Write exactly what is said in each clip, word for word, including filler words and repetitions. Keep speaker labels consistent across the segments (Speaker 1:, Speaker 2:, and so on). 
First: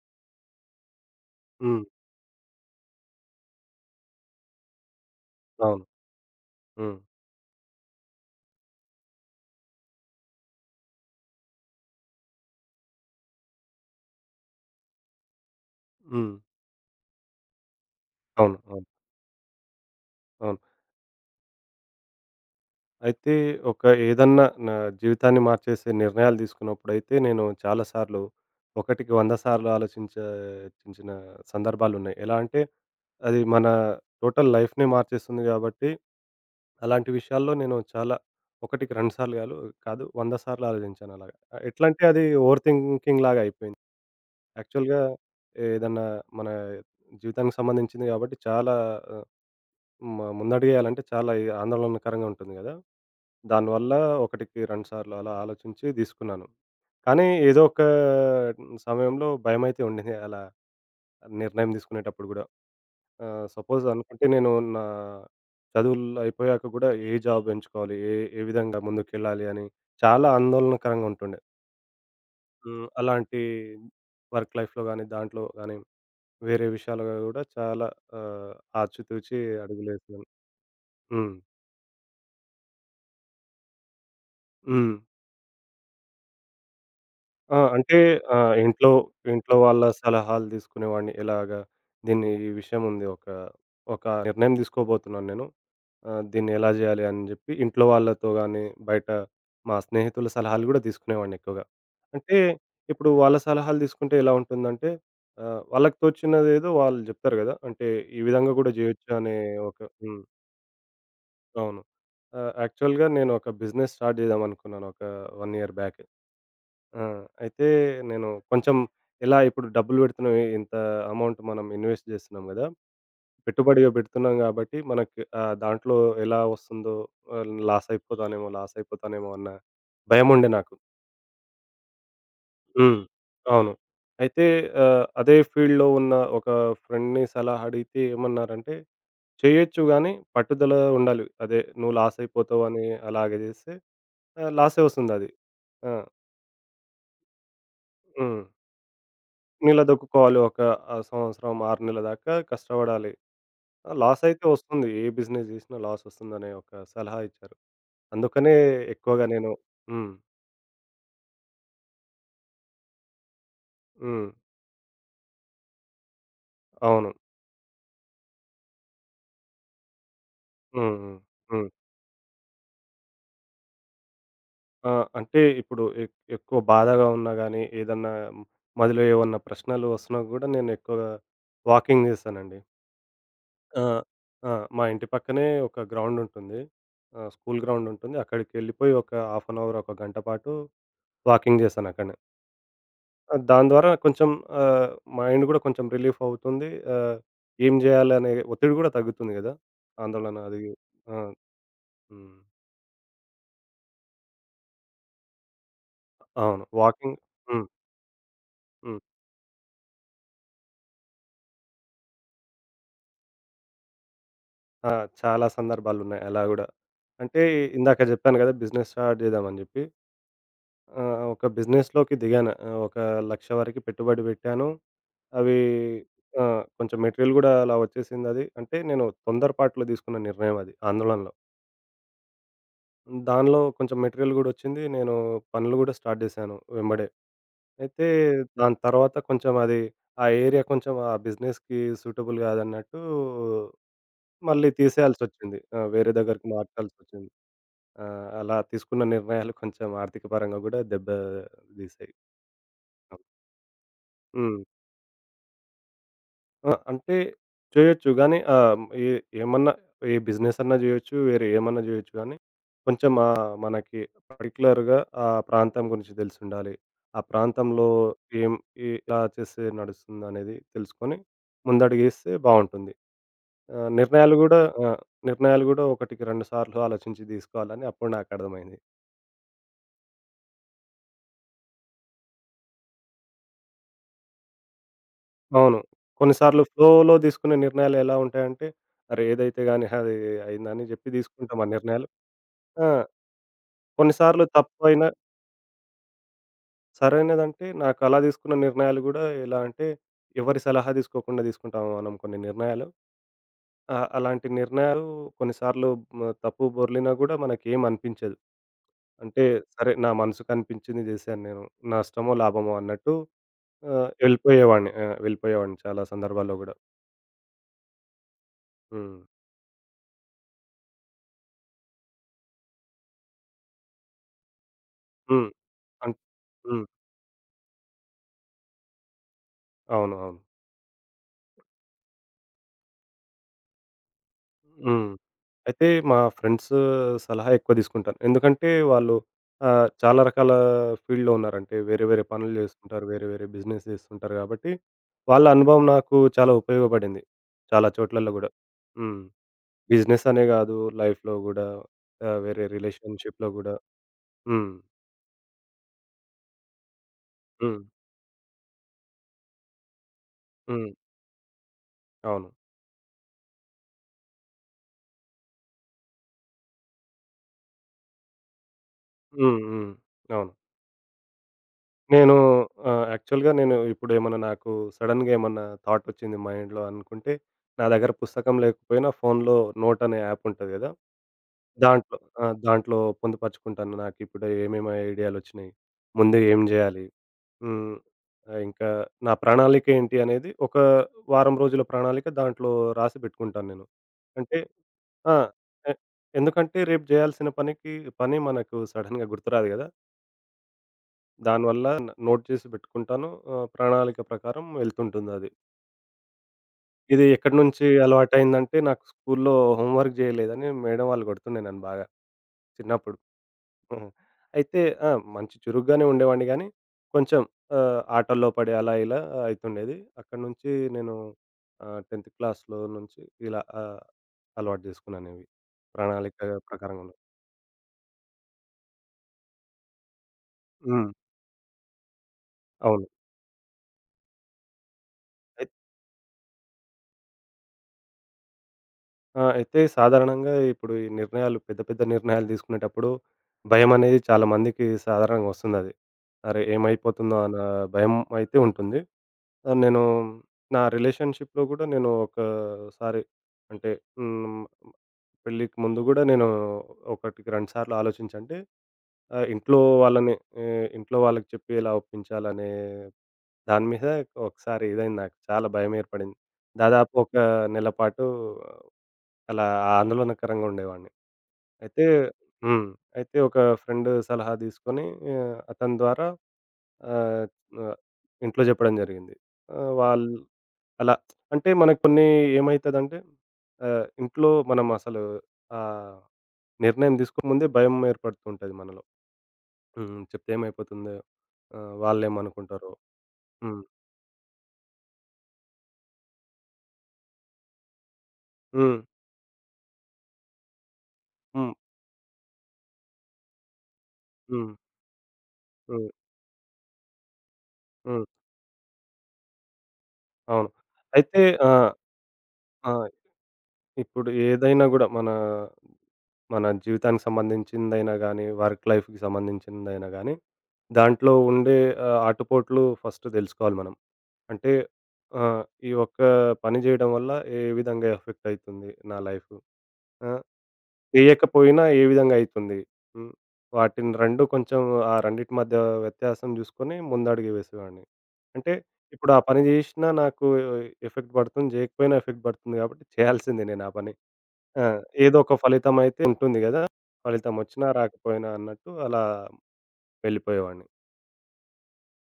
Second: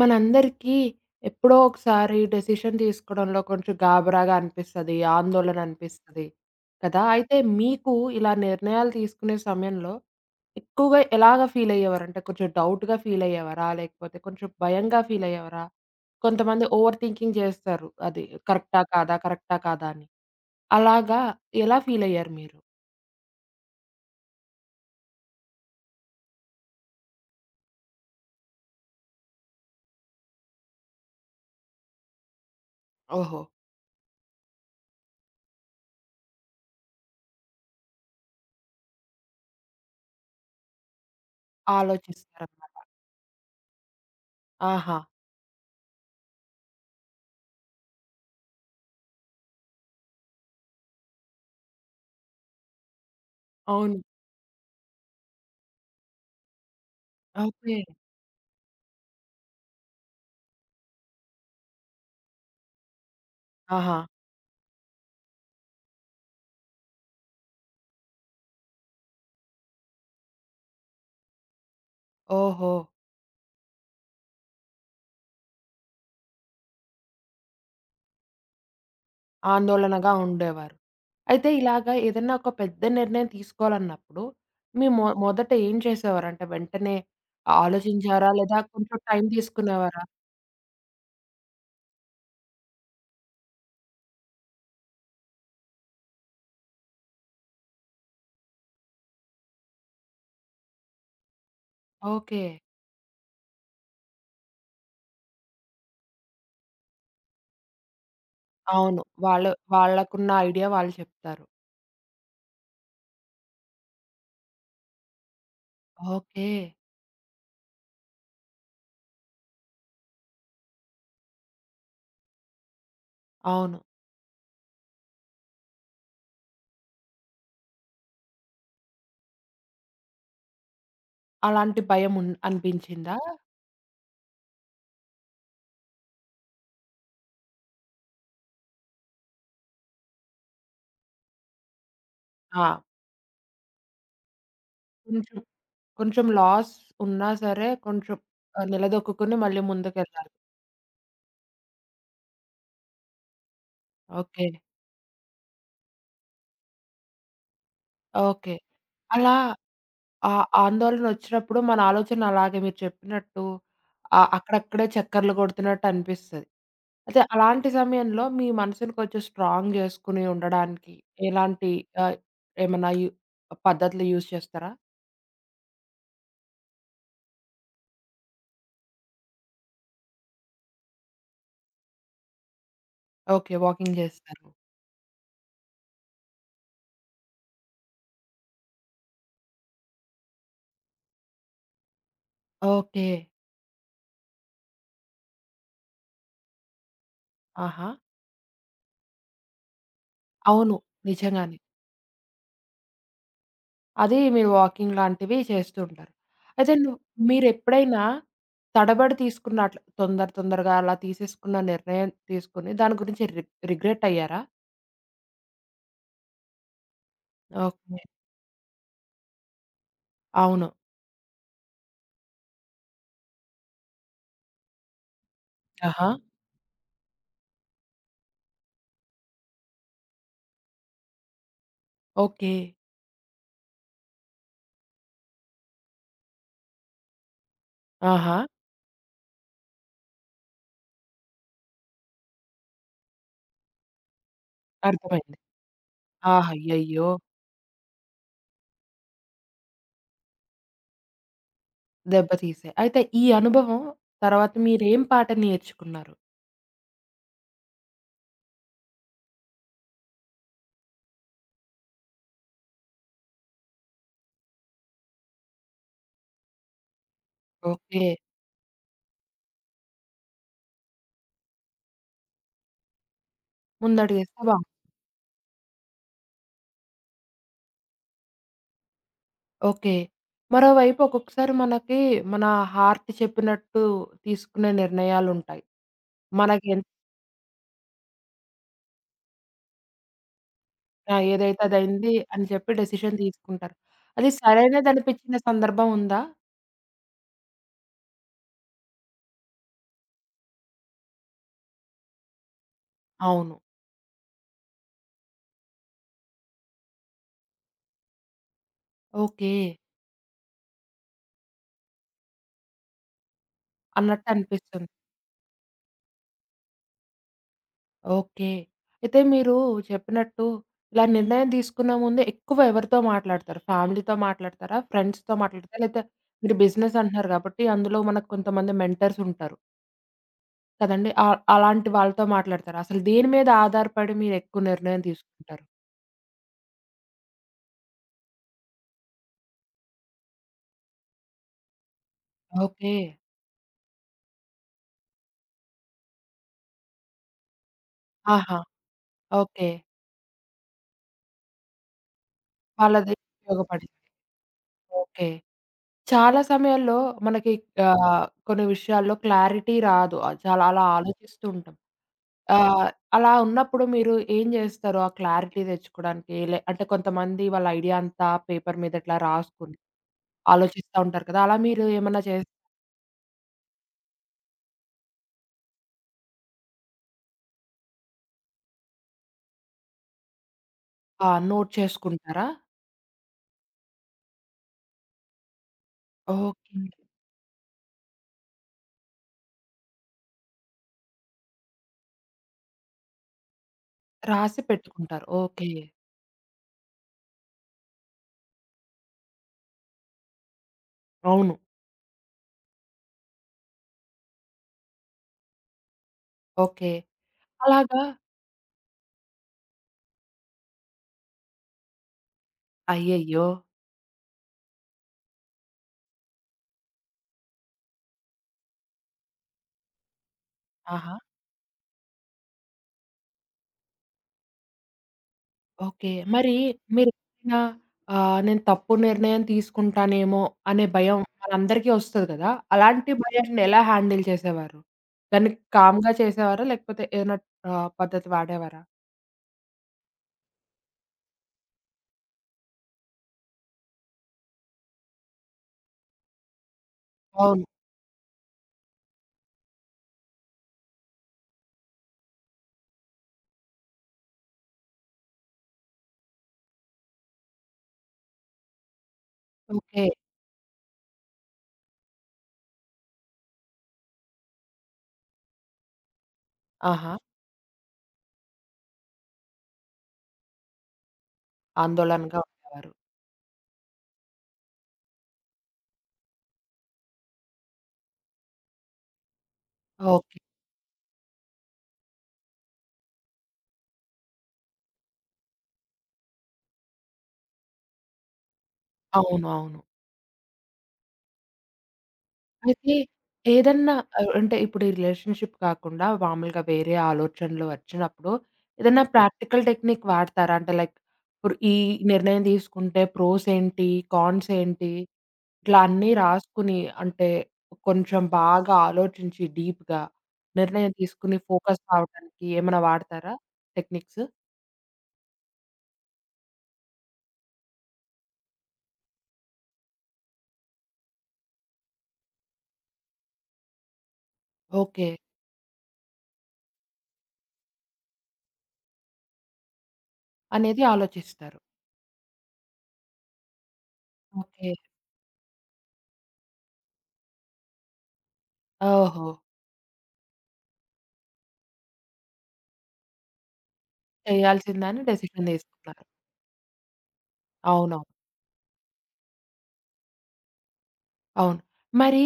Speaker 1: మనందరికీ ఎప్పుడో
Speaker 2: హ్మ్.
Speaker 1: ఒకసారి డెసిషన్ తీసుకోవడంలో కొంచెం గాబరాగా అనిపిస్తది. ఆందోళన
Speaker 2: అవును.
Speaker 1: అనిపిస్తది
Speaker 2: హ్మ్.
Speaker 1: కదా! అయితే మీకు ఇలా నిర్ణయాలు తీసుకునే సమయంలో ఎక్కువగా ఎలాగా ఫీల్ అయ్యేవారంటే కొంచెం డౌట్‌గా ఫీల్ అయ్యేవారా? లేకపోతే కొంచెం భయంగా ఫీల్ అయ్యేవారా?
Speaker 2: హ్మ్.
Speaker 1: కొంతమంది ఓవర్ థింకింగ్ చేస్తారు. అది
Speaker 2: అవును.
Speaker 1: కరెక్టా?
Speaker 2: అవును.
Speaker 1: కాదా? కరెక్టా? కాదా? అని.
Speaker 2: అవును.
Speaker 1: అలాగా ఎలా ఫీల్ అయ్యారు మీరు?
Speaker 2: అయితే ఒక ఏదన్నా నా జీవితాన్ని మార్చేసే నిర్ణయాలు తీసుకున్నప్పుడైతే నేను చాలా సార్లు ఒకటికి వంద సార్లు ఆలోచించే చించిన సందర్భాలున్నాయి. ఎలా అంటే
Speaker 1: ఓహో!
Speaker 2: అది మన టోటల్ లైఫ్‌నే మార్చేస్తుంది కాబట్టి అలాంటి విషయాల్లో నేను చాలా ఒకటికి రెండు సార్లు గాదు, కాదు వంద సార్లు ఆలోచించాను అలాగా. ఎట్లా అంటే అది ఓవర్
Speaker 1: ఆలోచిస్తారన్నమాట.
Speaker 2: థింకింగ్ లాగా అయిపోయింది.
Speaker 1: ఆహా!
Speaker 2: యాక్చువల్‌గా ఏదన్నా మన జీవితానికి సంబంధించింది కాబట్టి చాలా ఆహ్ మ ముందడుగేయాలంటే చాలా ఇ ఆందోళనకరంగా ఉంటుంది గదా! దానివల్ల
Speaker 1: అవును.
Speaker 2: ఒకటికి రెండు సార్లు అలా ఆలోచించి తీసుకున్నాను. కానీ ఏదో
Speaker 1: ఓకే.
Speaker 2: ఒక సమయంలో భయమైతే ఉండింది అలా నిర్ణయం తీసుకునేటప్పుడు గూడా. ఆహ్, సపోజ్
Speaker 1: ఆహా!
Speaker 2: అనుకుంటే నేను నా చదువులు అయిపోయాక గూడా ఏ జాబ్ ఎంచుకోవాలి? ఏ ఏ విధంగా ముందుకెళ్ళాలి? అని చాలా ఆందోళనకరంగా ఉంటుండే.
Speaker 1: ఓహో!
Speaker 2: హ్మ్. అలాంటి వర్క్ లైఫ్‌లో గానీ, దాంట్లో గానీ, వేరే విషయాలుగా గూడా చాలా ఆహ్, ఆచితూచి
Speaker 1: ఆందోళనగా
Speaker 2: అడుగులేసాను.
Speaker 1: ఉండేవారు.
Speaker 2: హ్మ్.
Speaker 1: అయితే ఇలాగ ఏదన్నా ఒక పెద్ద నిర్ణయం తీసుకోవాలన్నప్పుడు, మీ
Speaker 2: హ్మ్.
Speaker 1: మొ మొదట ఏం చేసేవారంటే వెంటనే
Speaker 2: ఆ! అంటే
Speaker 1: ఆలోచించారా?
Speaker 2: ఆహ్,
Speaker 1: లేదా
Speaker 2: ఇంట్లో
Speaker 1: కొంచెం టైం
Speaker 2: ఇంట్లో వాళ్ళ
Speaker 1: తీసుకునేవారా?
Speaker 2: సలహాలు తీసుకునేవాడిని. ఎలాగా దీన్ని ఈ విషయం ఉంది ఒక, ఒక నిర్ణయం తీసుకోబోతున్నాను నేను. ఆహ్, దీన్ని ఎలా చేయాలి అని చెప్పి ఇంట్లో వాళ్ళతో గానీ, బయట మా స్నేహితుల సలహాలు గూడా తీసుకునేవాడిని ఎక్కువగా. అంటే
Speaker 1: ఓకే.
Speaker 2: ఇప్పుడు వాళ్ళ సలహాలు తీసుకుంటే ఎలా ఉంటుందంటే ఆహ్, వాళ్ళకి తోచినదేదో వాళ్ళు చెప్తారు గదా! అంటే ఈ విధంగా గూడా
Speaker 1: అవును.
Speaker 2: జేయొచ్చు అనే
Speaker 1: వాళ్ళు
Speaker 2: ఒక హ్మ్.
Speaker 1: వాళ్ళకున్న ఐడియా వాళ్ళు చెప్తారు.
Speaker 2: అవును. ఆహ్, యాక్చువల్‌గా నేను ఒక బిజినెస్ స్టార్ట్ చేద్దామనుకున్నాను ఒక 1 ఇయర్ బ్యాక్.
Speaker 1: ఓకే.
Speaker 2: ఆ! అయితే నేను కొంచెం ఎలా ఇప్పుడు డబ్బులు పెడుతున్నాం ఇంత అమౌంట్ మనం ఇన్వెస్ట్ చేస్తున్నాం గదా!
Speaker 1: అవును.
Speaker 2: పెట్టుబడిగా పెడుతున్నాం గాబట్టి మనకి ఆహ్, దాంట్లో ఎలా వస్తుందో ఆహ్, లాస్ అయిపోతానేమో, లాస్ అయిపోతానేమో అన్న భయముండే నాకు.
Speaker 1: అలాంటి భయం ఉన్
Speaker 2: హ్మ్.
Speaker 1: అనిపించిందా?
Speaker 2: అవును. అయితే ఆహ్, అదే ఫీల్డ్‌లో ఉన్న ఒక ఫ్రెండ్‌ని సలహా అడిగితే ఏమన్నారంటే, "చేయొచ్చు గానీ పట్టుదల ఉండాలి. అదే నువ్వు లాస్ అయిపోతావు
Speaker 1: ఆ!
Speaker 2: అని అలాగ చేస్తే ఆహ్, లాసే వస్తుందది."
Speaker 1: కొంచెం,
Speaker 2: ఆ!
Speaker 1: కొంచెం లాస్ ఉన్నా సరే కొంచెం
Speaker 2: హ్మ్.
Speaker 1: ఆహ్, నిలదొక్కుకొని మళ్ళీ ముందుకెళ్లాలి.
Speaker 2: నిలదొక్కుకోవాలి ఒక ఆహ్, సంవత్సరం, ఆరు నెలల దాకా కష్టపడాలి. లాస్ అయితే
Speaker 1: ఓకే.
Speaker 2: వస్తుంది. ఏ బిజినెస్ చేసినా లాస్ వస్తుందనే ఒక సలహా ఇచ్చారు.
Speaker 1: ఓకే.
Speaker 2: అందుకనే ఎక్కువగా
Speaker 1: అలా
Speaker 2: నేను హ్మ్.
Speaker 1: ఆ ఆందోళనొచ్చినప్పుడు మన ఆలోచన అలాగే మీరు చెప్పినట్టు ఆ!
Speaker 2: హ్మ్.
Speaker 1: అక్కడక్కడే చక్కర్లు కొడుతున్నట్టు అనిపిస్తది.
Speaker 2: అవును.
Speaker 1: అయితే అలాంటి సమయంలో మీ మనసుని కొంచెం స్ట్రాంగ్ చేసుకొని ఉండడానికి
Speaker 2: హ్మ్. హ్మ్. హ్మ్.
Speaker 1: ఎలాంటి ఆహ్, ఏమన్నా యు పద్ధతులు యూజ్ చేస్తారా?
Speaker 2: ఆ! అంటే ఇప్పుడు ఎక్ ఎక్కువ బాధగా ఉన్నా గానీ, ఏదన్నా మదిలో ఏమన్నా ప్రశ్నలు వస్తున్నా గూడా నేను ఎక్కువగా వాకింగ్ చేస్తానండి.
Speaker 1: ఓకే.
Speaker 2: ఆ!
Speaker 1: వాకింగ్ చేస్తారు.
Speaker 2: ఆ! మా ఇంటి పక్కనే ఒక గ్రౌండ్ ఉంటుంది. ఆహ్, స్కూల్ గ్రౌండ్ ఉంటుంది. అక్కడికెళ్ళిపోయి ఒక హాఫ్ అన్ అవర్, ఒక గంట పాటు వాకింగ్ చేశానక్కడనే.
Speaker 1: ఓకే.
Speaker 2: ఆ! దాని ద్వారా కొంచెం ఆహ్, మైండ్ గూడా కొంచెం రిలీఫ్ అవుతుంది. ఆహ్, ఏం
Speaker 1: ఆహా!
Speaker 2: జేయాలనే ఒత్తిడి గూడా తగ్గుతుంది గదా! ఆందోళన అది
Speaker 1: అవును.
Speaker 2: ఆ!
Speaker 1: నిజంగానే.
Speaker 2: హ్మ్.
Speaker 1: అది మీరు వాకింగ్ లాంటివి చేస్తూ ఉంటారు.
Speaker 2: అవును.
Speaker 1: అయితే ను
Speaker 2: వాకింగ్. హ్మ్.
Speaker 1: మీరెప్పుడైనా
Speaker 2: హ్మ్.
Speaker 1: తడబడి తీసుకున్న అట్లా తొందర తొందరగా అలా తీసేసుకున్న నిర్ణయం తీసుకొని దాని గురించి రి రిగ్రెట్ అయ్యారా?
Speaker 2: ఆ! చాలా సందర్భాలున్నాయి అలా గూడా. అంటే
Speaker 1: ఓకే.
Speaker 2: ఇందాక జెప్పాను గదా! బిజినెస్ స్టార్ట్ జేద్దామని జెప్పి.
Speaker 1: అవును.
Speaker 2: ఆ! ఒక బిజినెస్‌లోకి దిగాను. ఆహ్, ఒక 1,00,000 వరకు పెట్టుబడి పెట్టాను. అవి
Speaker 1: ఆహా!
Speaker 2: ఆ! కొంచెం మెటీరియల్ గూడా అలా వచ్చేసిందది. అంటే నేను తొందరపాటులో తీసుకున్న నిర్ణయం అది ఆందోళనలో.
Speaker 1: ఓకే.
Speaker 2: దానిలో కొంచెం మెటీరియల్ గూడొచ్చింది. నేను పనులు గూడా స్టార్ట్ జేశాను వెంబడే. అయితే
Speaker 1: ఆహా!
Speaker 2: దాని తర్వాత కొంచెం అది ఆ ఏరియా కొంచెం ఆ బిజినెస్‌కి సూటబుల్ గాదన్నట్టు మళ్ళీ
Speaker 1: అర్థమైంది.
Speaker 2: తీసేయాల్సొచ్చింది. ఆ! వేరే దగ్గరికి
Speaker 1: ఆహా! అయ్యయ్యో!
Speaker 2: మార్చాల్సొచ్చింది. ఆ! అలా తీసుకున్న నిర్ణయాలు కొంచెం ఆర్థిక పరంగా గూడా దెబ్బ దీసాయి.
Speaker 1: దెబ్బ తీసాయి. అయితే ఈ
Speaker 2: అవును.
Speaker 1: అనుభవం తర్వాత
Speaker 2: హ్మ్.
Speaker 1: మీరేం పాఠం నేర్చుకున్నారు?
Speaker 2: ఆ! అంటే చేయొచ్చు గానీ ఆహ్, ఏ ఏమన్నా ఏ బిజినెస్ అన్నా జేయొచ్చు. వేరే ఏమన్నా జేయొచ్చు గానీ, కొంచెం ఆహ్, మనకి పర్టిక్యులర్‌గా ఆ ప్రాంతం గురించి తెలిసుండాలి. ఆ ప్రాంతంలో
Speaker 1: ఓకే.
Speaker 2: ఏం ఏ ఎలా చేస్తే నడుస్తుందనేది తెలుసుకొని ముందడుగేస్తే బావుంటుంది. ఆహ్, నిర్ణయాలు
Speaker 1: ముందడుగేస్తే
Speaker 2: గూడా
Speaker 1: బావుంది.
Speaker 2: ఆ! నిర్ణయాలు గూడా ఒకటికి రెండు సార్లు ఆలోచించి దీసుకోవాలని అప్పుడు నాకర్థమైంది.
Speaker 1: ఓకే. మరోవైపు ఒక్కొక్కసారి మనకి మన హార్ట్ చెప్పినట్టు తీసుకునే నిర్ణయాలుంటాయి.
Speaker 2: అవును. కొన్నిసార్లు
Speaker 1: మనకి ఎంత
Speaker 2: ఫ్లోలో తీసుకునే నిర్ణయాలు ఎలా ఉంటాయంటే, అరే! ఏదైతే గాని అది అయిందని జెప్పి
Speaker 1: ఆ! ఏదైతే
Speaker 2: తీసుకుంటాం ఆ నిర్ణయాలు.
Speaker 1: అదయింది అని చెప్పి
Speaker 2: ఆ!
Speaker 1: డెసిషన్ తీసుకుంటారు. అది
Speaker 2: కొన్నిసార్లు తప్పైన.
Speaker 1: సరైనదనిపించిన సందర్భం ఉందా?
Speaker 2: సరైనదంటే నాకలా తీసుకున్న నిర్ణయాలు గూడా ఎలా అంటే, ఎవరి సలహా తీసుకోకుండా తీసుకుంటాము మనం కొన్ని నిర్ణయాలు.
Speaker 1: అవును.
Speaker 2: ఆ! అలాంటి నిర్ణయాలు కొన్నిసార్లు మ తప్పు బొర్లినా గూడా మనకేం అనిపించదు. అంటే
Speaker 1: ఓకే.
Speaker 2: సరే నా మనసుకనిపించింది జేశాను నేను. నష్టమో, లాభమో అన్నట్టు ఆహ్,
Speaker 1: అన్నట్టనిపిస్తుంది.
Speaker 2: వెళ్ళిపోయేవాడిని. ఆ! వెళ్ళిపోయేవాడిని చాలా సందర్భాల్లో గూడా.
Speaker 1: ఓకే.
Speaker 2: హ్మ్.
Speaker 1: అయితే మీరు చెప్పినట్టు ఇలా నిర్ణయం తీసుకునే ముందు ఎక్కువ ఎవరితో మాట్లాడతారు? ఫ్యామిలీతో మాట్లాడతారా? ఫ్రెండ్స్‌తో
Speaker 2: హ్మ్.
Speaker 1: మాట్లాడతారా? లేతే
Speaker 2: అన్
Speaker 1: మీరు
Speaker 2: హ్మ్.
Speaker 1: బిజినెస్ అంటున్నారు కాబట్టి అందులో మనకు కొంతమంది మెంటర్స్ ఉంటారు
Speaker 2: అవును. అవును.
Speaker 1: కదండీ! అ అలాంటి వాళ్ళతో మాట్లాడతారా? అసలు దేని మీద ఆధారపడి మీరు ఎక్కువ నిర్ణయం
Speaker 2: హ్మ్.
Speaker 1: తీసుకుంటారు?
Speaker 2: అయితే మా ఫ్రెండ్స్ సలహా ఎక్కువ తీసుకుంటాను. ఎందుకంటే వాళ్ళు ఆహ్, చాలా రకాల ఫీల్డ్‌లో ఉన్నారంటే వేరే వేరే పనులు
Speaker 1: ఓకే.
Speaker 2: చేస్తుంటారు. వేరే వేరే బిజినెస్ చేస్తుంటారు కాబట్టి వాళ్ళ అనుభవం నాకు చాలా ఉపయోగపడింది. చాలా చోట్లల్లో గూడా.
Speaker 1: ఆహా!
Speaker 2: హ్మ్.
Speaker 1: ఓకే.
Speaker 2: బిజినెస్ అనే గాదు, లైఫ్‌లో గూడా, ఆహ్, వేరే
Speaker 1: వాళ్ళది
Speaker 2: రిలేషన్‌షిప్‌లో గూడా.
Speaker 1: ఉపయోగపడింది.
Speaker 2: హ్మ్.
Speaker 1: ఓకే. చాలా సమయాల్లో మనకి
Speaker 2: హ్మ్.
Speaker 1: ఆహ్, కొన్ని విషయాల్లో క్లారిటీ రాదు. ఆ, చాలా అలా
Speaker 2: హ్మ్.
Speaker 1: ఆలోచిస్తూ ఉంటాం.
Speaker 2: అవును.
Speaker 1: ఆహ్, అలా ఉన్నప్పుడు మీరు ఏం జేస్తారు? ఆ క్లారిటీ తెచ్చుకోవడానికి లే అంటే కొంతమంది వాళ్ళ ఐడియా అంతా పేపర్ మీద ఇట్లా
Speaker 2: హ్మ్.
Speaker 1: రాసుకొని
Speaker 2: హ్మ్. అవును.
Speaker 1: ఆలోచిస్తా ఉంటారు కదా! అలా మీరు ఏమన్నా
Speaker 2: నేను
Speaker 1: చేస్
Speaker 2: ఆహ్, యాక్చువల్‌గా నేను ఇప్పుడేమన్నా నాకు సడెన్‌గా ఏమన్నా థాట్ వచ్చింది మైండ్‌లో అనుకుంటే, నా దగ్గర పుస్తకం లేకపోయినా ఫోన్‌లో నోట్ అనే యాప్ ఉంటది గదా!
Speaker 1: ఆ! నోట్
Speaker 2: దాంట్లో
Speaker 1: చేసుకుంటారా?
Speaker 2: ఆ! దాంట్లో పొందుపరుచుకుంటాను. నాకిప్పుడు ఏమేమి ఐడియాలొచ్చినాయి, ముందు ఏం
Speaker 1: ఓకే.
Speaker 2: జేయాలి, హ్మ్. ఆహ్, ఇంకా నా ప్రణాళిక ఏంటి అనేది ఒక వారం రోజుల ప్రణాళిక దాంట్లో రాసి బెట్టుకుంటాను నేను. అంటే
Speaker 1: రాసి పెట్టుకుంటారు.
Speaker 2: ఆ!
Speaker 1: ఓకే.
Speaker 2: ఎ ఎందుకంటే రేపు జేయాల్సిన పనికి పని మనకు సడెన్‌గా గుర్తురాదు గదా!
Speaker 1: అవును.
Speaker 2: దానివల్ల నోట్ చేసి పెట్టుకుంటాను. ఆహ్, ప్రణాళిక ప్రకారం వెళ్తుంటుందది.
Speaker 1: ఓకే.
Speaker 2: ఇది ఎక్కడినుంచి
Speaker 1: అలాగా
Speaker 2: అలవాటయిందంటే నాకు స్కూల్లో హోంవర్క్ జేయలేదని మేడం వాళ్ళు కొడుతుండే నన్ను బాగా చిన్నప్పుడు.
Speaker 1: అయ్యయ్యో!
Speaker 2: హ్మ్. అయితే ఆ! మంచి చురుగ్గానే ఉండేవాడిని గానీ, కొంచెం ఆహ్, ఆటల్లో పడి అలా ఇలా అయితుండేది. అక్కడి నుంచి
Speaker 1: ఆహా!
Speaker 2: నేను ఆహ్, 10థ్ క్లాస్‌లో నుంచి ఇలా ఆహ్, అలవాటు జేసుకున్నానివి.
Speaker 1: ఓకే.
Speaker 2: ప్రణాళిక
Speaker 1: మరి
Speaker 2: ప్రకారంగా.
Speaker 1: మీరెప్పుడైనా ఆహ్, నేను తప్పు నిర్ణయం తీసుకుంటానేమో అనే
Speaker 2: హ్మ్.
Speaker 1: భయం మనందరికీ ఒస్తది గదా!
Speaker 2: అవును.
Speaker 1: అలాంటి భయాన్ని ఎలా హ్యాండిల్ చేసేవారు? దాన్ని కామ్‌గా చేసేవారా? లేకపోతే ఏదైనా ఆహ్, పద్ధతి వాడేవారా?
Speaker 2: ఆ! అయితే సాధారణంగా ఇప్పుడు ఈ నిర్ణయాలు పెద్ద, పెద్ద నిర్ణయాలు తీసుకునేటప్పుడు భయమనేది చాలా మందికి సాధారణంగా వస్తుందది. అరే! ఏమైపోతుందో అన్న
Speaker 1: అవును.
Speaker 2: భయం అయితే ఉంటుంది. ఆహ్, నేను నా రిలేషన్‌షిప్‌లో కూడా నేను ఒకసారి అంటే హ్మ్, పెళ్ళికి ముందు కూడా నేను ఒకటికి రెండు సార్లు ఆలోచించి అంటే ఆహ్, ఇంట్లో
Speaker 1: ఓకే.
Speaker 2: వాళ్ళని ఆహ్, ఇంట్లో వాళ్ళకి చెప్పి ఎలా ఒప్పించాలనే దాని మీద ఒకసారి ఇదైంది నాకు. చాలా భయమేర్పడింది.
Speaker 1: ఆహా!
Speaker 2: దాదాపు ఒక నెల పాటు అలా ఆందోళనకరంగా ఉండేవాడిని. అయితే
Speaker 1: ఆందోళనగా
Speaker 2: హ్మ్.
Speaker 1: ఉండేవారు.
Speaker 2: అయితే ఒక ఫ్రెండ్ సలహా తీసుకొని ఆహ్, అతని ద్వారా ఆహ్, ఆహ్, ఇంట్లో చెప్పడం జరిగింది. ఆహ్, వాళ్ళు
Speaker 1: ఓకే.
Speaker 2: అలా. అంటే మనకు కొన్ని ఏమైతదంటే ఆహ్, ఇంట్లో మనం అసలు ఆ నిర్ణయం తీసుకోక ముందే భయం ఏర్పడుతూ ఉంటది మనలో.
Speaker 1: అవును. అవును.
Speaker 2: హ్మ్. చెప్తే ఏమైపోతుందో, ఆహ్, వాళ్ళేమనుకుంటారో.
Speaker 1: అయితే
Speaker 2: హ్మ్.
Speaker 1: ఏదన్నా ఆహ్, అంటే ఇప్పుడు ఈ రిలేషన్‌షిప్ కాకుండా మామూలుగా వేరే ఆలోచనలు వచ్చినప్పుడు
Speaker 2: హ్మ్.
Speaker 1: ఏదన్నా ప్రాక్టికల్ టెక్నిక్ వాడతారా? అంటే లైక్ ఇప్పుడు
Speaker 2: హ్మ్.
Speaker 1: ఈ నిర్ణయం తీసుకుంటే ప్రోస్ ఏంటి? కాన్స్
Speaker 2: హ్మ్.
Speaker 1: ఏంటి? ఇట్లా
Speaker 2: హ్మ్.
Speaker 1: అన్నీ రాసుకొని అంటే కొంచెం
Speaker 2: హ్మ్.
Speaker 1: బాగా ఆలోచించి డీప్‌గా
Speaker 2: అవును.
Speaker 1: నిర్ణయం తీసుకొని
Speaker 2: అయితే ఆ!
Speaker 1: ఫోకస్ అవ్వడానికి ఏమైనా
Speaker 2: ఆ!
Speaker 1: వాడతారా టెక్నిక్స్?
Speaker 2: ఇప్పుడు ఏదైనా గూడా మన మన జీవితానికి సంబంధించిందైనా గానీ, వర్క్ లైఫ్‌కి సంబంధించిందైనా గానీ, దాంట్లో ఉండే ఆహ్, ఆటుపోట్లు ఫస్ట్ దెలుసుకోవాలి మనం. అంటే
Speaker 1: ఓకే.
Speaker 2: ఆహ్, ఈ ఒక్క పని జేయడం వల్ల ఏ విధంగా ఎఫెక్ట్ అయితుంది నా లైఫు? ఆ!
Speaker 1: అనేది ఆలోచిస్తారు.
Speaker 2: చేయకపోయినా ఏ విధంగా అయితుంది? హ్మ్. వాటిని రెండు
Speaker 1: ఓకే.
Speaker 2: కొంచెం ఆ రెండిటి మధ్య వ్యత్యాసం జూసుకొని ముందడుగు వేసేవాడిని. అంటే
Speaker 1: ఓహో!
Speaker 2: ఇప్పుడు ఆ పని జేషినా నాకు ఎఫెక్ట్ బడుతుంది, జేయకపోయినా ఎఫెక్ట్ బడుతుంది గాబట్టి చేయాల్సిందే నేను ఆ పని. ఆ!
Speaker 1: చేయాల్సిందని
Speaker 2: ఏదో
Speaker 1: డెసిషన్
Speaker 2: ఒక
Speaker 1: తీసుకున్నారు.
Speaker 2: ఫలితమైతే ఉంటుంది గదా! ఫలితమొచ్చినా,
Speaker 1: అవునవును.
Speaker 2: రాకపోయినా అన్నట్టు అలా వెళ్ళిపోయేవాడిని.
Speaker 1: అవును. మరి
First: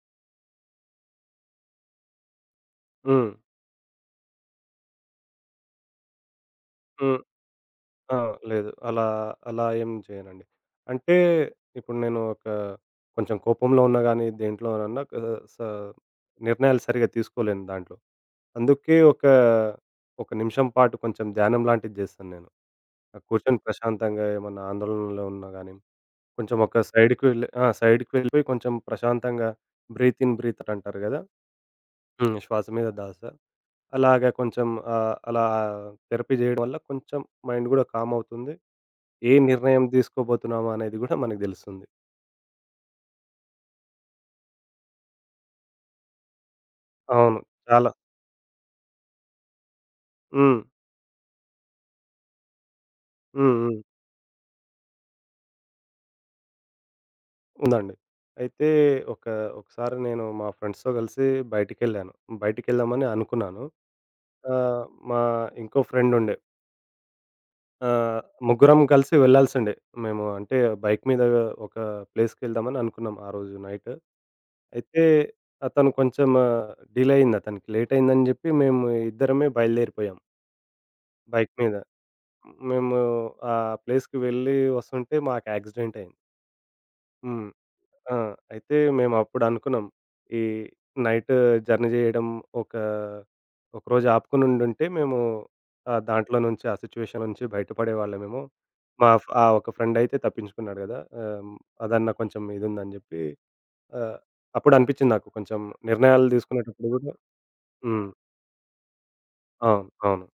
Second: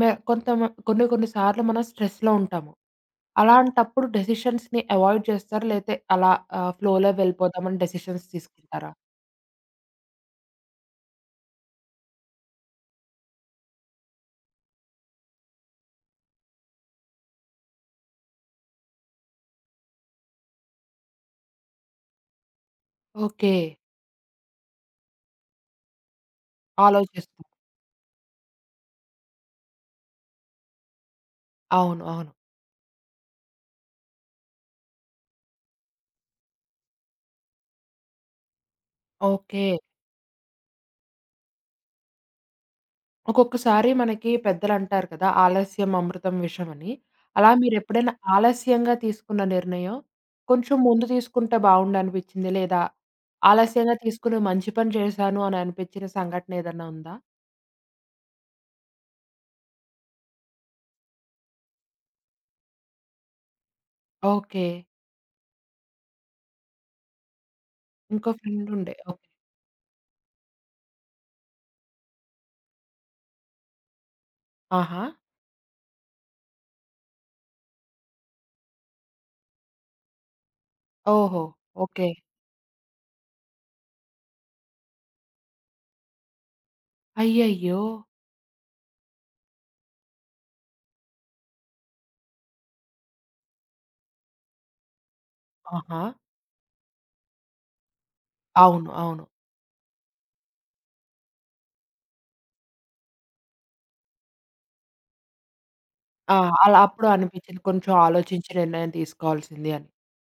Speaker 1: మె కొంతమ కొన్ని కొన్ని సార్లు మనం స్ట్రెస్‌లో ఉంటాము.
Speaker 2: హ్మ్.
Speaker 1: అలాంటప్పుడు డెసిషన్స్‌ని అవాయిడ్ చేస్తారా? లేతే అలా ఆహ్, ఫ్లోలో
Speaker 2: హ్మ్.
Speaker 1: వెళ్ళిపోదామని
Speaker 2: ఆ!
Speaker 1: డెసిషన్స్
Speaker 2: లేదు.
Speaker 1: తీసుకుంటారా?
Speaker 2: అలా, అలా ఏం చేయనండి. అంటే ఇప్పుడు నేను ఒక కొంచెం కోపంలో ఉన్నా గానీ, దేంట్లోనన్నా క స నిర్ణయాలు సరిగ్గా తీసుకోలేను దాంట్లో. అందుకే ఒక, ఒక నిమిషం పాటు కొంచెం ధ్యానం లాంటిది జేస్తాను నేను. ఆహ్,
Speaker 1: ఓకే.
Speaker 2: కూర్చొని ప్రశాంతంగా ఏమన్నా ఆందోళనలో ఉన్నా గానీ, కొంచెం ఒక సైడ్‌కి
Speaker 1: ఆలోచిస్తాం.
Speaker 2: వెళ్ళి ఆ! సైడ్‌కి వెళ్ళిపోయి కొంచెం ప్రశాంతంగా బ్రీత్ ఇన్, బ్రీత్ అవుట్ అంటారు గదా!
Speaker 1: అవును. అవును.
Speaker 2: హ్మ్. శ్వాస మీద దాస. అలాగ కొంచెం ఆహ్, అలా థెరపీ జేయడం వల్ల కొంచెం మైండ్ గూడా కామ్ అవుతుంది. ఏ
Speaker 1: ఓకే.
Speaker 2: నిర్ణయం తీసుకోబోతున్నామా అనేది గూడా మనకు దెలుస్తుంది.
Speaker 1: ఒక్కొక్కసారి మనకి పెద్దలంటారు కదా! ఆలస్యం అమృతం విషం అని.
Speaker 2: అవును.
Speaker 1: అలా
Speaker 2: చాలా.
Speaker 1: మీరెప్పుడైనా ఆలస్యంగా తీసుకున్న నిర్ణయం
Speaker 2: హ్మ్.
Speaker 1: కొంచెం ముందు తీసుకుంటే బావుండనిపించింది లేదా
Speaker 2: హ్మ్. హ్మ్.
Speaker 1: ఆలస్యంగా తీసుకుని మంచి పని చేశాను అని అనిపించిన సంఘటన ఏదన్నా ఉందా?
Speaker 2: ఉందండి. అయితే ఒక ఒకసారి నేను మా ఫ్రెండ్స్‌తో గలిసి బయటికెళ్ళాను. బయటికెళ్దామని అనుకున్నాను.
Speaker 1: ఓకే.
Speaker 2: ఆహ్, మా ఇంకో ఫ్రెండ్ ఉండే. ఆ!
Speaker 1: ఇంకో
Speaker 2: ముగ్గురం
Speaker 1: ఫ్రెండుండే.
Speaker 2: కలిసి
Speaker 1: ఓకే.
Speaker 2: వెళ్ళాల్సిండే. మేము అంటే బైక్ మీద ఒక ప్లేస్‌కెళ్దామని అనుకున్నాం ఆ రోజు నైట్. అయితే
Speaker 1: ఆహా!
Speaker 2: అతను కొంచెం డిలే అయింది అతనికి. లేట్ అయిందని జెప్పి మేము ఇద్దరమే బయలుదేరిపోయాం
Speaker 1: ఓహో!
Speaker 2: బైక్ మీద.
Speaker 1: ఓకే.
Speaker 2: మేము ఆ ప్లేస్‌కి వెళ్ళి వస్తుంటే మాకు యాక్సిడెంట్ అయింది. హ్మ్.
Speaker 1: అయ్యయ్యో!
Speaker 2: ఆ! అయితే మేమప్పుడనుకున్నాం. ఈ నైట్ జర్నీ జేయడం ఒక ఒకరోజు ఆపుకొనుండుంటే మేము ఆహ్,
Speaker 1: ఆహా!
Speaker 2: దాంట్లో నుంచి ఆ సిట్యుయేషన్ నుంచి బయటపడేవాళ్ళమేమో.
Speaker 1: అవును.
Speaker 2: మా
Speaker 1: అవును.
Speaker 2: ఫ్ ఆ ఒక ఫ్రెండయితే తప్పించుకున్నాడు గదా! ఆహ్, అదన్నా కొంచెం ఇదుందని జెప్పి ఆహ్, అప్పుడనిపిచ్చింది నాకు కొంచెం నిర్ణయాలు
Speaker 1: ఆ! అలా
Speaker 2: తీసుకునేటప్పుడు
Speaker 1: అప్పుడు
Speaker 2: గూడా.
Speaker 1: అనిపిచ్చింది కొంచెం
Speaker 2: హ్మ్.
Speaker 1: ఆలోచించి నిర్ణయం తీసుకోవాల్సింది
Speaker 2: అవును.
Speaker 1: అని.
Speaker 2: అవును.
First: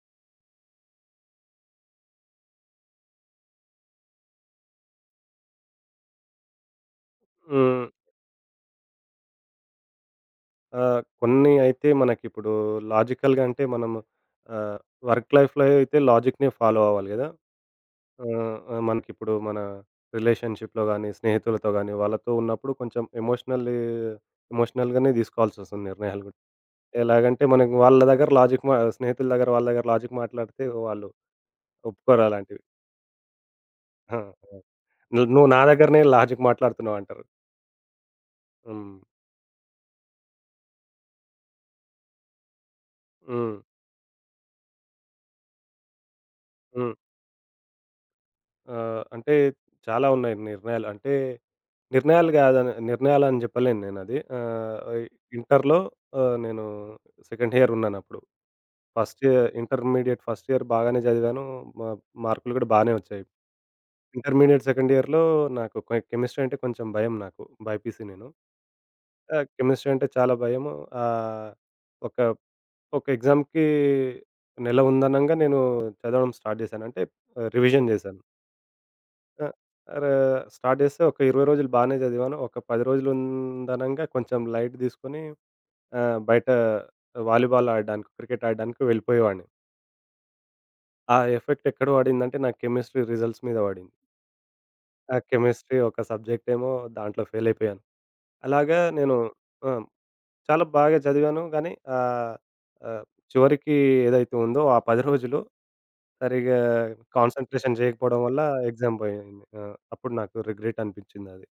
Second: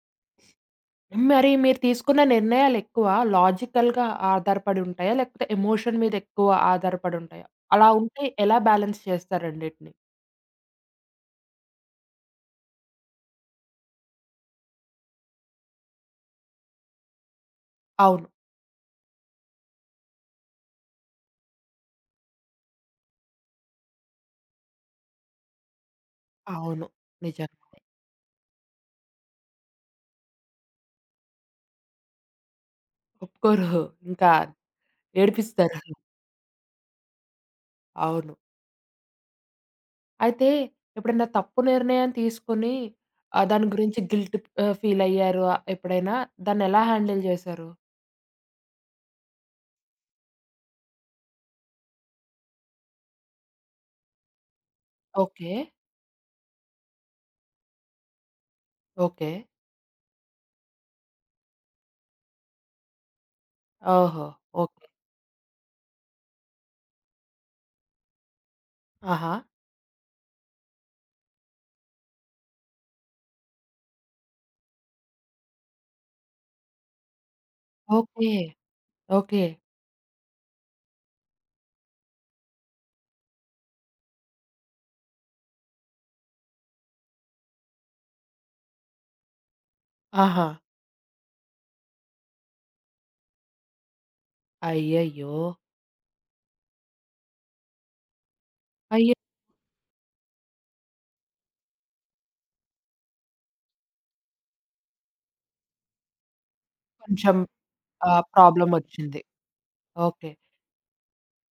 Speaker 1: మరి మీరు తీసుకున్న నిర్ణయాలెక్కువ లాజికల్‌గా ఆధారపడి ఉంటాయా? లేకపోతే ఎమోషన్ మీద ఎక్కువ ఆధారపడి ఉంటాయా?
Speaker 2: హ్మ్.
Speaker 1: అలా ఉంటే ఎలా బ్యాలెన్స్ చేస్తారు రెండిటిని?
Speaker 2: ఆహ్, కొన్ని అయితే మనకిప్పుడు లాజికల్‌గా అంటే మనం ఆహ్, వర్క్ లైఫ్‌లో అయితే లాజిక్‌నే ఫాలో అవ్వాలి గదా!
Speaker 1: అవును.
Speaker 2: ఆ! ఆ! మనకిప్పుడు మన రిలేషన్‌షిప్‌లో గాని, స్నేహితులతో గాని, వాళ్ళతో ఉన్నప్పుడు కొంచెం ఎమోషనల్లీ ఎమోషనల్‌గానే తీసుకోవాల్సొస్తుంది నిర్ణయాలు గూడా.
Speaker 1: అవును.
Speaker 2: ఎలాగంటే మనకు
Speaker 1: నిజంగానే.
Speaker 2: వాళ్ళ దగ్గర లాజిక్ మా స్నేహితుల దగ్గర వాళ్ళ దగ్గర లాజిక్ మాట్లాడితే వాళ్ళు ఒప్పుకోరు అలాంటివి.
Speaker 1: ఒప్పుకోరు.
Speaker 2: ఆ!
Speaker 1: ఇంకా
Speaker 2: ఆ! "నువ్వు నువ్వు నా
Speaker 1: ఏడిపిస్తారు.
Speaker 2: దగ్గరనే లాజిక్ మాట్లాడుతున్నావంటారు."
Speaker 1: అవును.
Speaker 2: హ్మ్.
Speaker 1: అయితే ఎప్పుడైనా తప్పు నిర్ణయం తీసుకొని ఆహ్,
Speaker 2: హ్మ్.
Speaker 1: దాని గురించి గిల్ట్ ఆహ్, ఫీల్ అయ్యారు ఆ, ఎప్పుడైనా? దాన్నెలా
Speaker 2: హ్మ్.
Speaker 1: హ్యాండిల్ చేశారు?
Speaker 2: ఆహ్, అంటే చాలా ఉన్నాయి నిర్ణయాలు. అంటే నిర్ణయాలు గాదని నిర్ణయాలని చెప్పలేను నేనది. ఆహ్,
Speaker 1: ఓకే.
Speaker 2: ఇంటర్‌లో ఆహ్, నేను సెకండ్ ఇయర్ ఉన్నానప్పుడు. First
Speaker 1: okay.
Speaker 2: Year intermediate first year బాగానే చదివాను. మా మార్కులు కూడా బానే వచ్చాయి.
Speaker 1: ఓహో!
Speaker 2: Intermediate
Speaker 1: okay.
Speaker 2: సెకండ్ ఇయర్‌లో నాకు కె కెమిస్ట్రీ అంటే కొంచెం భయం నాకు. బైపీసీ నేను.
Speaker 1: ఆహా!
Speaker 2: ఆహ్, కెమిస్ట్రీ అంటే చాలా భయము. ఆహ్, ఒక ఒక ఎగ్జామ్‌కి నెల ఉందనంగా నేను చదవడం స్టార్ట్ చేశాను. అంటే రివిజన్ చేశాను.
Speaker 1: ఓకే. ఓకే.
Speaker 2: ఆ! ర స్టార్ట్ చేస్తే ఒక ఇరవై రోజులు బానే చదివాను. ఒక పది రోజులు ఉందనంగా కొంచెం లైట్ తీసుకొని ఆహ్, బయట వాలీబాల్ ఆడడానికి, క్రికెట్ ఆడడానికి వెళ్ళిపోయేవాడిని.
Speaker 1: ఆహా!
Speaker 2: ఆ ఎఫెక్ట్ ఎక్కడ పడిందంటే నా కెమిస్ట్రీ రిజల్ట్స్ మీద పడింది. ఆ
Speaker 1: అయ్యయ్యో!
Speaker 2: కెమిస్ట్రీ ఒక సబ్జెక్ట్ ఏమో దాంట్లో ఫెయిల్ అయిపోయాను. అలాగా
Speaker 1: అయ్యో!
Speaker 2: నేను ఆ! చాలా బాగా చదివాను గానీ ఆహ్, ఆహ్, చివరికి ఏదైతే ఉందో ఆ పది రోజులు సరిగ్గా
Speaker 1: కొంచెం
Speaker 2: కాన్సంట్రేషన్ చేయకపోవడం
Speaker 1: ఆహ్,
Speaker 2: వల్ల ఎగ్జామ్
Speaker 1: ప్రాబ్లమొచ్చింది.
Speaker 2: పోయింది. ఆ! అప్పుడు
Speaker 1: ఓకే.
Speaker 2: నాకు రిగ్రెట్ అనిపించిందది.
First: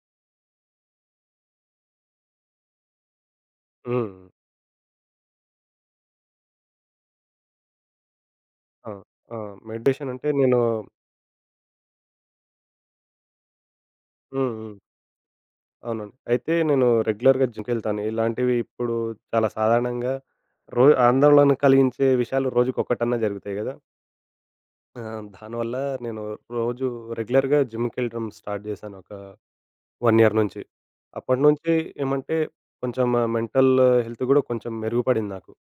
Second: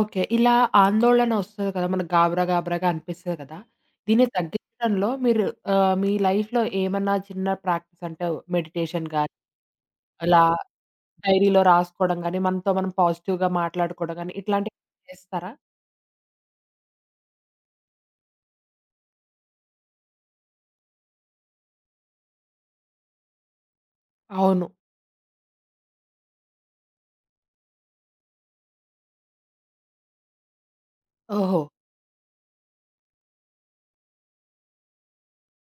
Speaker 1: ఓకే. ఇలా ఆందోళన వస్తది కదా! మనకు గాబరా గాబరాగా అనిపిస్తది కదా!
Speaker 2: హ్మ్.
Speaker 1: దీన్ని తగ్గించడంలో మీరు ఆహ్, మీ లైఫ్‌లో ఏమన్నా చిన్న ప్రాక్టీస్ అంటే
Speaker 2: ఆ!
Speaker 1: మెడిటేషన్ గాని
Speaker 2: ఆ! మెడిటేషన్ అంటే
Speaker 1: అలా
Speaker 2: నేను
Speaker 1: డైరీలో రాసుకోవడం గాని, మనతో మనం పాజిటివ్‌గా మాట్లాడుకోవడం గాని
Speaker 2: హ్మ్. హ్మ్.
Speaker 1: ఇట్లాంటివి చేస్తారా?
Speaker 2: అవునండి. అయితే నేను రెగ్యులర్‌గా జిమ్‌కెళ్తాను. ఇలాంటివి ఇప్పుడు చాలా సాధారణంగా రో ఆందోళన కలిగించే విషయాలు రోజుకొకటన్నా జరుగుతాయి గదా!
Speaker 1: అవును.
Speaker 2: ఆ! దానివల్ల నేను రోజు రెగ్యులర్‌గా జిమ్‌కెళ్ళడం స్టార్ట్ జేశాను ఒక 1 ఇయర్ నుంచి.
Speaker 1: ఓహో!
Speaker 2: అప్పటినుంచి ఏమంటే కొంచెం మెంటల్ హెల్త్ గూడా కొంచెం మెరుగుపడింది నాకు.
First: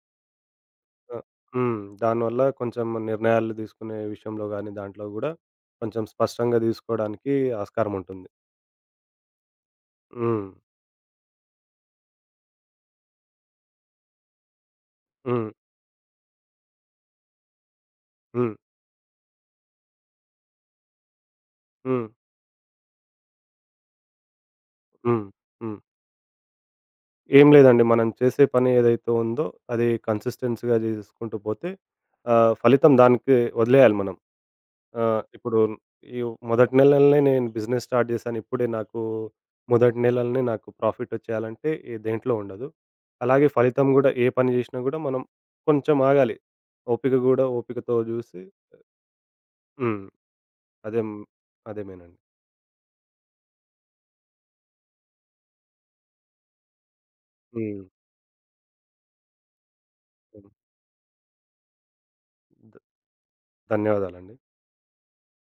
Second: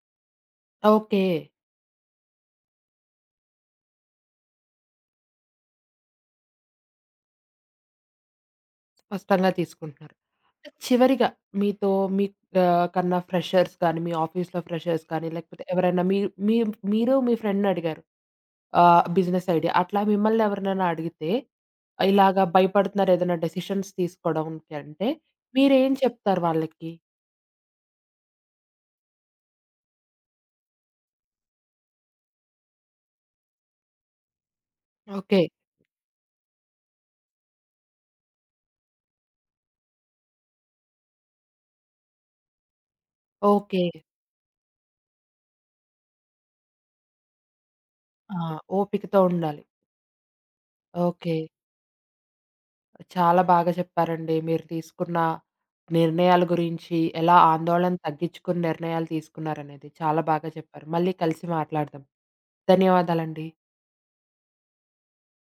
Speaker 2: ఆ!
Speaker 1: ఓకే.
Speaker 2: హ్మ్. దానివల్ల కొంచెం నిర్ణయాలు తీసుకునే విషయంలో గానీ, దాంట్లో గూడా కొంచెం స్పష్టంగా తీసుకోవడానికి ఆస్కారం ఉంటుంది.
Speaker 1: స్పష్టంగా తీసుకుంటున్నారు.
Speaker 2: హ్మ్.
Speaker 1: చివరిగా మీతో మీ ఆహ్, కన్నా ఫ్రెషర్స్ గాని, మీ ఆఫీస్‌లో ఫ్రెషర్స్ కానీ,
Speaker 2: హ్మ్.
Speaker 1: లేకపోతే ఎవరైనా మీ మీ మీరు మీ ఫ్రెండ్‌ని అడిగారు
Speaker 2: హ్మ్.
Speaker 1: ఆహ్, బిజినెస్ ఐడియా. అట్లా మిమ్మల్ని ఎవరినైనా అడిగితే
Speaker 2: హ్మ్.
Speaker 1: ఇలాగ భయపడుతున్నారు ఏదైనా డెసిషన్స్ తీసుకోవడానికి అంటే
Speaker 2: హ్మ్. హ్మ్.
Speaker 1: మీరేం చెప్తారు వాళ్ళకి?
Speaker 2: ఏం లేదండి. మనం చేసే పని ఏదైతే ఉందో అది కన్సిస్టెన్సీ‌గా చేసుకుంటూ పోతే ఆహ్, ఫలితం దానికి వదిలేయాలి మనం. ఆహ్,
Speaker 1: ఓకే.
Speaker 2: ఇప్పుడు ఈ మొదటి నెలలనే నేను బిజినెస్ స్టార్ట్ చేశాను. ఇప్పుడే నాకు మొదటి నెలలనే నాకు ప్రాఫిట్ వచ్చేయాలంటే ఏ దేంట్లో ఉండదు. అలాగే
Speaker 1: ఓకే.
Speaker 2: ఫలితం గూడా ఏ పని చేసినా గూడా మనం కొంచెం ఆగాలి. ఓపిక గూడా ఓపికతో
Speaker 1: ఆ!
Speaker 2: చూసి
Speaker 1: ఓపికతో ఉండాలి.
Speaker 2: హ్మ్. అదేం
Speaker 1: ఓకే.
Speaker 2: అదేమేనండి.
Speaker 1: చాలా బాగా చెప్పారండి. మీరు తీసుకున్న నిర్ణయాల గురించి, ఎలా
Speaker 2: హ్మ్.
Speaker 1: ఆందోళన తగ్గించుకుని నిర్ణయాలు తీసుకున్నారనేది. చాలా బాగా
Speaker 2: హ్మ్.
Speaker 1: చెప్పారు. మళ్ళీ కలిసి మాట్లాడదాం.
Speaker 2: ధ
Speaker 1: ధన్యవాదాలండి.
Speaker 2: ధన్యవాదాలండి.